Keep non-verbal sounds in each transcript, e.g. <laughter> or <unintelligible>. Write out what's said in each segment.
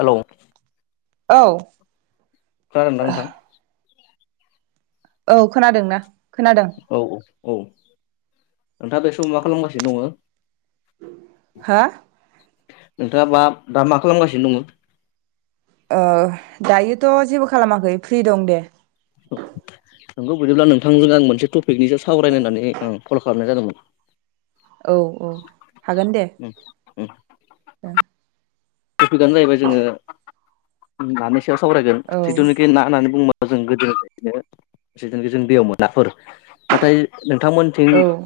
हेल' औ खोनदोंना नोंथां? औ खोनादोंना? खोनादों औ औ औ नोंथाङा बे समाव मा खालामगासिनो दङ? हा नोंथाङा मा दा मा खालामगासिनो दङमोन? ओ-दायोथ जेबो खालामाखै फ्रि दं दे। <unintelligible> नोंगौ बिदिब्ला नोंथांजों आं मोनसे टपिकनिसो सावरायलनो कल खालामनाय जादोंमोन। औ औ हागोन दे। उम उम टपिकआनो जाहैबाय जोङो नानि सायाव सावरायगोन जिथुनोखि ना होननानै बुंङोबा। जों गोदोनिफ्रायनो जों दैयाव मोनो नाफोर नाथाय। नोंथांमोनथिं औ ओं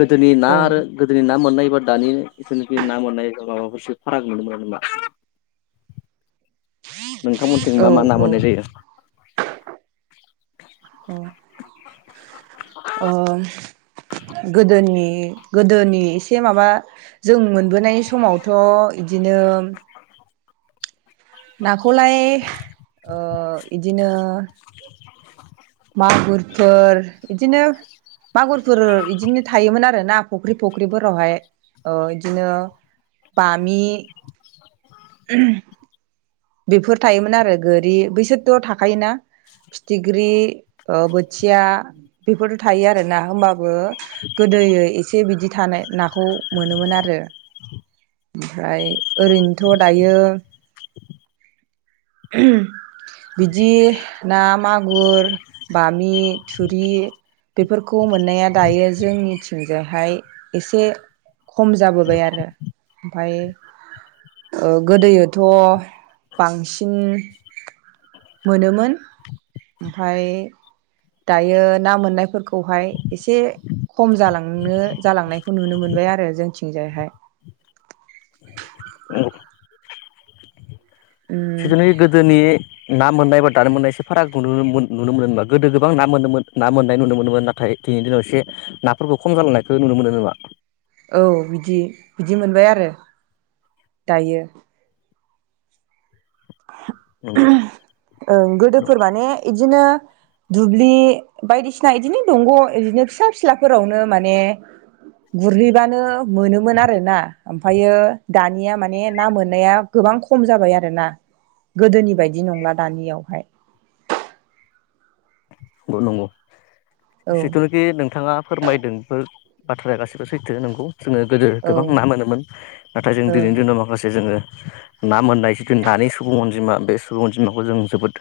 गोदोनि ना आरो गोदोनि ना मोननाय। दानि जेनोखि ना मोननाया माबामोनसे फाराग नुनो मोनो नामा? नोंथांमोनथि औ मा मा ना मोननाय जायो। अ अ गोदोनि गोदोनि एसे माबा जों मोनबोनाय समावथ। इदिनो <inaudible> नाखौलाय ओ-इदिनो मागुरफोर इदिनो। मागुरफोर इदिनो थायोमोन आरो ना फख्रि फख्रिफोरावहाय ओ-इदिनो। बामि उम बेफोर थायोमोन आरो गोरि बैसोरथ थाखायोना? फिथिग्रि बोथिया बेफोरथ थायो आरोना होमबाबो गो दै एसे बिदि थानाय नाखौ मोनोमोन आरो। ओमफ्राय ओरैनोथ दायो। <unintelligible> बिदि ना मागुर बामि थुरि। बेफोरखौ मोननाया दायो जोंनिथिंजोंहाय एसे। खम जाबोबाय आरो ओमफ्राय। गोदोयोथ बांसिन सिन मोनोमोन ओमफाय दायो ना मोननायफोरखौहाय एसे। खम जालांनो जालांनायखौ नुनो मोनबाय आरो जोंथिंजायहाय। उम <unintelligible> गोदोनि ना मोननायबा दानो मोननाय एसे फाराग नुनो मोन नुनो मोना गोदो गोबां ना मोनोमोन ना मोननाय नुनो मोनोमोन नाथाय। दिनैनि दिनाव एसे नाफोरखौ खम जालांनायखौ नुनो मोनो नमा? औ बिदि बिदि मोनबाय आरो दायो। नंगौ ओ गोदोफोर माने इदिनो। दुब्लि बायदिसिना बिदिनो दंग इदिनो फिसा फिला फोरावनो माने। गुरहैबानो मोनोमोन आरोना ओमफायो दानिया माने ना मोननाया गोब- बां खम जाबाय आरोना- गोदोनि बायदि नंला दानियावहाय। न नंगौ औ जिथुनाखि नोंथाङा फोरमायदोंबो- बाथ्राया गासैबो सैथो नोंगौ जोङो गोदो औ गोबां ना मोनोमोन नाथाय जों ओं दिनैनि दिनाव माखासे जोङो। <inaudible> ना मोननाय जिथु नानि सुबुं अनजिमा बे सुबुं अनजिमाखौ जों जोबोद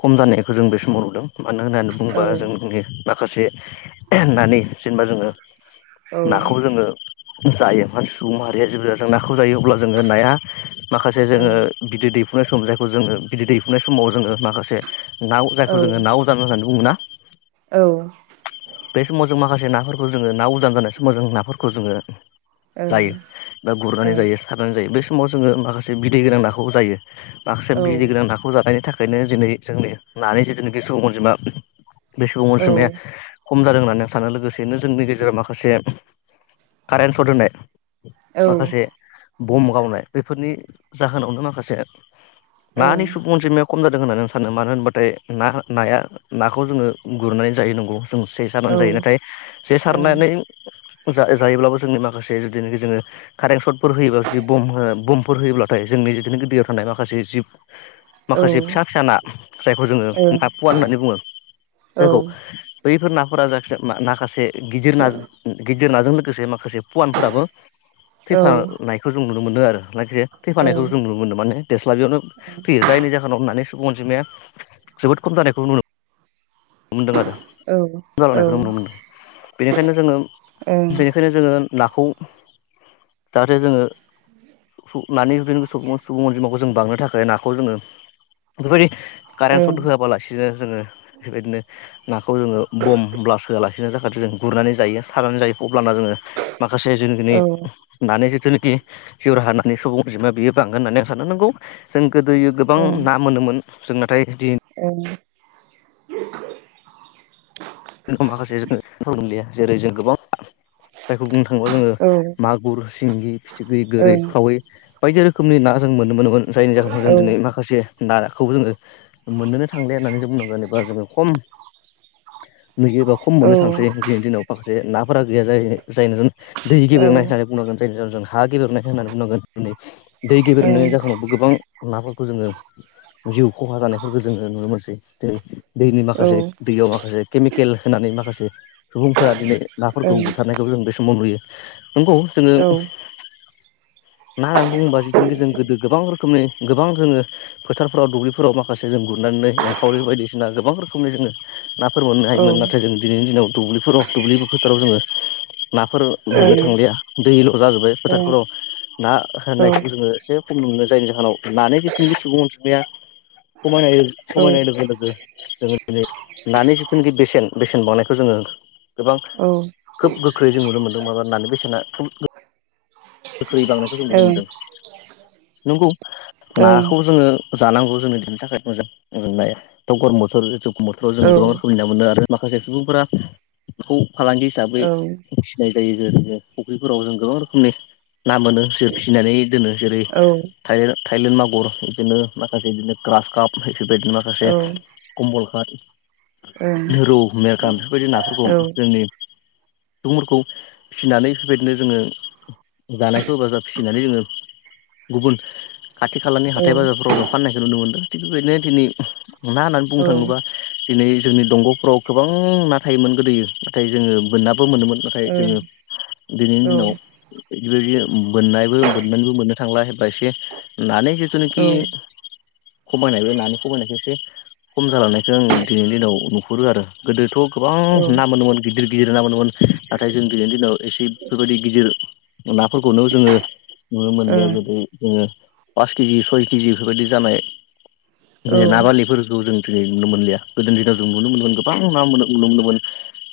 खम जानायखौ जों बे समाव नुदों। मानो होननानै औ बुङोबा जोंनि माखासे नानि जेनेबा जोङो नाखौ ओं जोङो जायो मानसि सुबुं माहारिया जेबोला जों ना खौ जायो अब्ला जोङो नाया माखासे जोङो बिदै दैफ फु नाय सम जायखौ जोंङो बिदै दै फुनाय समाव जोङो माखासे नाव जायखौ जोंङो नाव नु मोना औ बे समाव जों माखासे नाफोरखौ जोङो ना उजान जानाय समाव जों नाफोरखौ जोङो जायो बा गुरनानै जायो सारनानै जायो बे समाव जोङो माखासे बिदै गोनां नाखौबो जायो। माखासे ओं बिदि गोनां नाखौ जानायनि थाखायनो दिनै जोंनि नानि जिथुनाखि सुबुंअनजिमा बे सुबुं ओं अनजिमाया औ खम जादों होननानै आं सानो लोगोसेनो जोंनि गेजेराव माखासे कारेन्ट सर्ट होनाय माखासे बम गावनाय बेफोरनि जाहोनावनो माखासे औ नानि सुबुं अनजिमाया खम जादों होननानै आं सानो मानो होनबाथाय ना-नाया नाखौ जोङो गुरनानै जायो नांगौ। जों जे औ सारनानै ओं जायो नाथाय जे सारनानै जा-जायोब्लाबो जोंनि माखासे माखासे जुदिनोखि जोङो कारेन्ट सर्टफोर होयोबा जे बम होयोब्ला जुदि होयोब्लाथाय जोंनि जिथुनाखि दैयाव थानाय माखासे जिब औ माखासे ओं फिसा-फिसा ना जायखौ जोङो औ ओं फुवान होननानै बुङो नंगौ। बैफोर नाफोरा जा फिसा माखासे गिदिर ना, गिदिर नाजों लोगोसे माखासे पुवानफोराबो औ थैफानायखौ जों नुनो मोन्दों आरो लाखि औ थैफानायखौ जों नुनो मोनदों माने देस्लाबैयावनो थैयो जायनि जाहोनाव होननानै सुबुं अनजिमाया जोबोद खम जानायखौ नुनो मोनो बुंदों आरो। औ जालांनायखौ ओं नुनो मोनदों बेनिखायनो जोङो, ओं बेनिखायनो जोङो नाखौ जाहाथे जोङो नानि सुबुं अनजिमाखौ जों बांनो थाखाय नाखौ जोङो बेफोरबायदि औ कारेन्ट सट होआबालासिनो जोङो बेबायदिनो नाखौ जोङो बम ब्लास्ट होआलासिनो जा- जाखादों जों गुरनानै जायो सारानानै जायो अब्लाना जोङो माखासे जोंनि ओं नानि जिथुनाखि बिब्दि जिउ राहा होनानानै सुबुं अनजिमा बेयो बांगोन होननानै आं सानदों, नांगौ जों गोदोयो गोबां ओं ना मोनोमोन जों नाथाय दिनैनि <unintelligible> जों माखासे जों बुंलिया जेरै जों गोबां जायखौ बुंनो थाङोबा जोङो ओं मागुर, सिंगि, फिथिख्रि, गोरि, खावै बायदि रोखोमनि ना जों मोनोमोन जायनि जाहोनाव औ जों दिनै माखासे नाखौ जोङो मोननोनो थांलिया होननानै जों बुंनांगोन एबा जोङो खम नुयोबा खम औ मोननो ओं थांसै दिनैनि दिनाव माखासे नाफोरा गैया जायो जाय नुदों दै औ गेब्रेंनाय होननानै ओं बुंनांगोन जायनि जाउनाव जों हा गेब्रेंनाय होननानै बुंनांगोन दिनै दै गेब्रेंनायनि जाहोनावबो गोबां नाफोरखौ खौ जोङो जिउ खहा जानायफोरखौ जोङो नुनो मोनसै दिनै दैनि माखासे दैयाव माखासे केमिकेल होनानै माखासे सुबुंफोरा दिनै नाफोरखौ बुथारनायखौ जों बे समाव नुयो। नंगौ जोङो औ ना होननानै बुङोबा जिथुनाखि जोंङो गोदो गोबां रोखोमनि गोबां जोङो फोथारफोराव दुब्लिफोराव माखासे जों गुरनानै एंखावरि बायदिसिना गोबां रोखोमनि जोङो नाफोर मोनो ओं नाथाय जों दिनैनि दिनाव दुब्लिफोराव दुब्लि फोथाराव जोङो नाफोर मोननो थांलिया दैल' जाजोब्बाय ओं फोथारफोराव ना औ होनायखौ जोङो एसे नुनो जायनि जाहोनाव लानाय बिथिनि सुबुं अन औ सायनाय-समायनाय लोगो लोगो जोङो दिनै नानि जिथुनाखि बे बेसेन बांनायखौ जोङो गोबां ओं ओं खोब गोख्रोयै जों नुनो मोनदों माबा नानो बेसेना गोख्रै बांनायखौ जों नुनो मोनदों औ नंगौ नाखौ जोङो जानांगौ जोंनि थैनि थाखाय मोजां <unintelligible> गरम बोथोर जेथु गरम बोथोराव जोङो गोबां रोखोमनि ना मोनो आरो माखासे सुबुंफोरा बेखौ फालांगि औ हिसाबै मिथिनाय जायो जेरै फुख्रिफोराव जों गोबां रोखोमनि। ना मोनो फियो फिसिनानै दोनो जेरै ओं औ औ ओं थाइलेन थाइलेन मागुर बिदिनो माखासे बिदिनो ग्रास काप बेफोरबायदिनो औ माखासे औ कमल कात। रौ मेरगाम बेफोरबायदि ओं नाफोरखौ जोंनि सुबुंफोरखौ फिसिनानै बेबायदिनो जोङो जानायखौ हेफाजाब फिसिनानै जोङो गुबुन खाथि खालानि औ औ हाथाय बाजारफोराव जों फाननायखौ नुनो मोन्दों। खिन्थु बेबायदिनो दिनै ना होननानै बुंनो ओं थाङोबा दिनै जोंनि दंग'फ्राव गोबां ना थायोमोन गोदोयो नाथाय जोङो बोनना बो मोनोमोन नाथाय जोङो दिनैनि दिनाव बिदिनो बोननायबो बोननानैबो मोननो थांला बा एसे नानि जिथुनाखि खमायनाय बे नानि खमायनायख एसे खम जालांनायखौ आं दिनैनि दिनाव नुहुरो आरो। गोदोथ' गोबां ना मोनोमोन गिदिर गिदिर ना मोनोमोन नाथाय जों दिनैनि दिनाव एसे बेफोरबायदि गिदिर नाफोरखौनो जोङो नुनो मोनलिया। जेरै जों ओ पास केजि सय केजि बेफोरबायदि जानाय बे औ ओं ना बारलिफोरखौ जों जेरै नुनो मोनलिया। गोदो दिनाव जों नुनो मोनोमोन गोबां ना मोनो नुनो मोनदोंमोन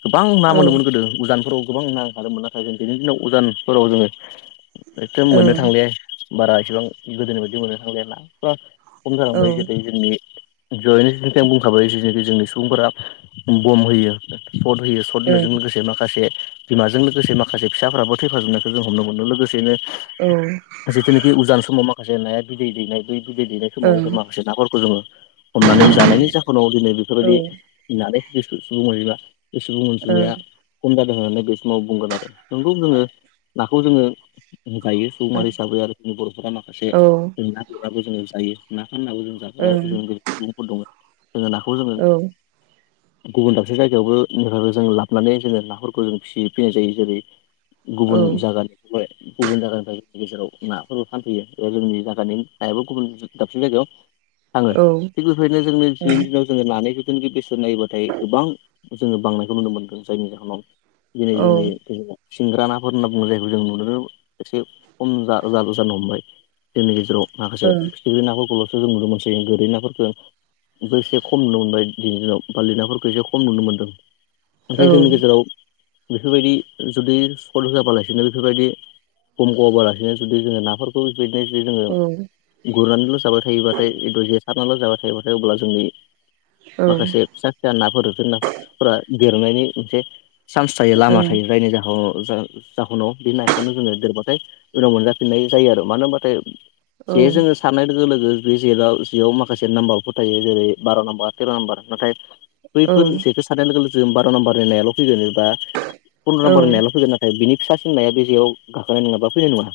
गोबां ना मोनोमोन गोदो। उजानफोराव गोबां ना ओंखारोमोन नाथाय जों दिनैनि दिनाव उजानफोराव जोङो एथ' मोननो थांलि बारा इसेबां गोदोनि बायदि मोननो थांल ना। फ्रा य खम जालांबाय गोदै जोंनि जयैनो जेथिया आं बुंखाबाय जेनोखि जोंनि सुबुंफोरा बम होयो। सट होयो सट होनायजों लोगोसे माखासे बिमाजों लोगोसे माखासे फिसाफ्राबो थैफाजोबनाय खो जों हमनो मोनो। लोगोसेनो जिथुनिखि उजान समाव माखासे नाया बिदै दैनाय बै बिदै दैेनाय समाव जों माखासे नाफोरखौ जोङो हमनानै जानायनि जाहोनाव दिनै औ बेफोरबायदि ओं औ नानि जेथु सुबुं अनजिमा बे सुबुं ओं अनजिमाया खम जादों होननानै बे समाव बुंगोन आरो। नोंगौ जोङो नाखौ जोङो जायो। सुबुंमाहारि हिसाबै आरो जोंनि बर'फोरा माखासे ओं औ जों ना गुरनाबो जोङो जायो ना फाननाबो जों जाग्रा ओं जों सुबुंफोर दङो। जोङो नाखौ जोङो औ गुबुन दाबसे जायगायावबो जों लाबोनानै जोङो नाफोरखौ जों फिसि फैनाय जायो। जेरै औ। गुबुन जायगानि गुबुन जायगानिफ्राय गेजेराव नाफोरबो फानफैयो एबा जोंनि जायगानि नायाबो गुबुन दाबसिन जायगायाव थाङो ओं थिग बेबायदिनो जोंनि दिनैनि दिनाव जोङो नानि <unintelligible> बेसेन नायोबाथाय गोबां जोङो बांनायखौ नुनो मोन्दों। जायनि जाहोनाव दिनै औ ओं जोंनि सिंग्रा नाफोर होनना जायखौ जों नुनो एसे खम जा-जानो हमबाय। जोंनि गेजेराव माखासे फिथिख्रि नाफोरखौल'सो जों नुनो मोनसै। गोरै नाफोरखौ बे एसे खम नुनो मोनबाय दिनैनि दिनाव बारलिनाफोरखौ एसे खम नुनो मोन्दों। औ ओमफाय ओं जोंनि गेजेराव बेफोरबायदि जुदि सर्ट होआबालाय नो बेफोरबायदि खम गवालासिनो जुदि जोङो नाफोरखौ बेबायदिनो जुदि जोङो गुरनानैल' जाबाय थायोबाथाय जे सारनानैल' जाबाय थायोबाथाय अब्ला जोंनि औ माखासे फिसा फिसा नाफोर जेनबा फोरा देरनायनि मोनसे सान्स थायो लामा थायो जायनि जाह' जों जाह'नाव बे नाखौनो जोङो देरबाथाय उनाव मोनजाफिननाय जायो आरो। मानो होनबाथाय औ औ जे जोङो सारनाय लोगो लोगो बे जेराव जियाव माखासे नाम्बारफोर थायो। जेरै बार' नाम्बार थेर' नाम्बार नाथाय बैफोर ओं जेखौ साननाय लोगो जों बार' नाम्बारनि नायाल' फैगोन बा औ पन्द्र' ओं औ नाम्बारनि नायाल' फैगोन नाथाय बिनि फिसा सिननाया बे जेयाव गाखोनाय नङा बा फैनाय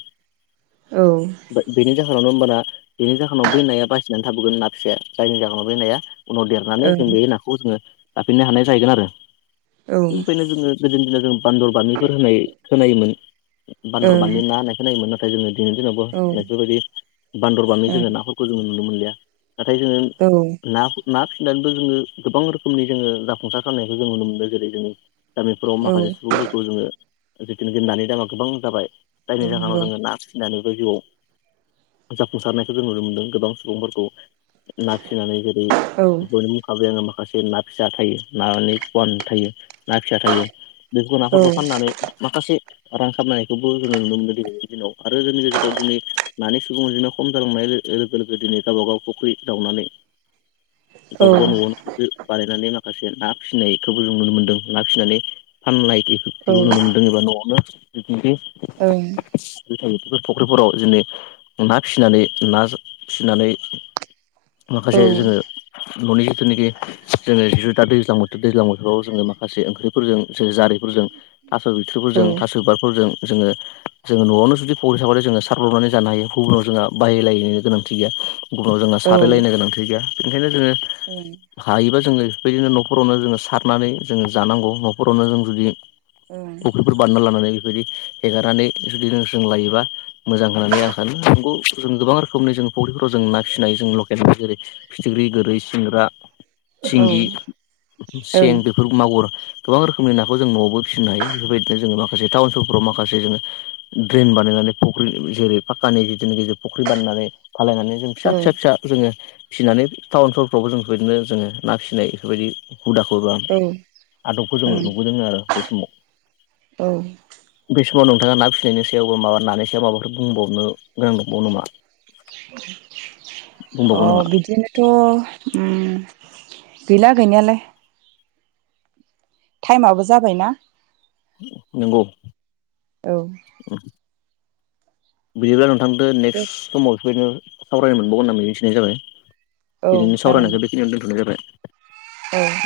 बिनि जा होनावनो होमबाना बेनि जाहोनाव बै नाया बासिनानै थाबोगोन ना फिसाया जायनि जाहोनाव बै नाया उनाव देरनानै जों बे नाखौ जोङो जाफिननो हानाय जाहैगोन आरो। ओखायनो जोङो गोदोनि दिनाव जो बान्दल बामिफोर होनाय खोनायोमोन बान्दर बामि ना होननाय खोनायोमोन नाथाय जोङो दिनैनि दिनावाबो बेफोरबायदि बान्दर बामि जोङो नाफोरखौ जोङो नुनो मोनलिया। नाथाय जोङो ना ना फिननानैबो जोङो गोबां रोखोमनि जोङो जाफुंसार खालामनायखौ जों नुनो मोनदों। जेरै जों गामिफोराव ओं औ माखासे सुबुंफोरखौ जोङो जिखुनि दोननानै दामा गोबां जाबाय औ जायनि जाहोनाव नंगौ जोङो ना फिसिनानै जिउआव जाफुंसारनायखौ जों नुनो मोनदों गोबां सुबुंफोरखौ नाफिसिनानै जेरै औ बयनो बुंखाबाय आङो मा माखासे ना फिसा थायो नानि पवान थायो ना फिसा थायो बेफोरखौ औ नाफोरखौ फाननानै माखासे रां खामानायखौबो जोङो नुनो मोनो दिनैनि दिनाव आरो जोंनि गेजेराव दिनै मानि सुबुंनो खम नाय लोगो-लोगो दिनै गावबा गाव फुख्रि जावनानै <inaudible> ओं गाबखौ न'आवनो बानायनानै माखासे ना फिसिनायखौबो जों नुनो मोन्दों ना फिसिनानै औ फानलायबो नुनो मोन्दों <unintelligible> औ थायो बेफोर फुख्रिफोराव जोंनि ना फिसिनानै ना फिसिनानै माखासे ओं जोङो न'नि जिथुनाखि जोङो जिथु दा दैज्लां बोथोर दैज्लां बोथोराव जोङो माखासे ओंख्रिफोरजों जे जारिफोर थास' बिथोरफोरजों थास' बिबारफोरजों जोङो जोङो न'आवनो जुदि फर्रि थाबाथाय जोङो सारब्लबनानै जानो हायो गुबुनाव जोंहा बाहायलायनायनिनो गोनांथि गैया। गुबुनाव जोंहा ओं औ ओं सारायलायनो गोनांथि गैया बेखायनो जोङो हायोबा जोङो बेबायदिनो न'खरावनो जोङो सारनानै जोङो जानांगौ न'खरावनो जों जुदि औ फुख्रिफोर बानायना लानानै बेफोरबायदि हेगारनानै जुदि जों लायोबा मोजां होननानै आं सानो। खौ जों गोबां रोखोमनि जों फख्रिफोराव जों ना फिसिनाय जों लकेल जेरै फिथिख्रि गोरै सिंग्रा सिंगि सें बेफोर मागुर गोबां रोखोमनि नाखौ जों न'आवबो फि हायो बेबायदिनो जों माखसे टाउन सोहोरफोराव माखासे जों ट्रेन बानायनानै फुख्रि जेरै फाक गेजेर गेजेर फुख्रि बानायनानै फालायनानै जों फिसा फिसा फिसा जोङो फिसिनानै टाउन सहरफ्रावबो जों बेफोरबायदिनो जोङो ना फिसिनाय बेफोरबायदि हुदाखौ एबा आदबखौ औ जो ओं नुबोदों आरो बे समाव औ बे समाव नोंथाङा ना फिसिनायनि सायाव बा माबा नानि सायाव माबाफोर बुंबावनो गोनां दंबावो नामा <inaudible> अ बुंबावगोन नामा बिदिनोथ' ओम गैला गैनायालाय टाइमाबो जाबायना नंगौ औ बिदिबा नोंथांदो दे नेक्स्ट समाव बेबायदिनो सावरायनो मोनबावोन होननानै मिथिनाय जाबाय औ दिनैनो जागोन दे सावरायनायखौ बेखिनियाव दोनथ'नाय जाबाय औ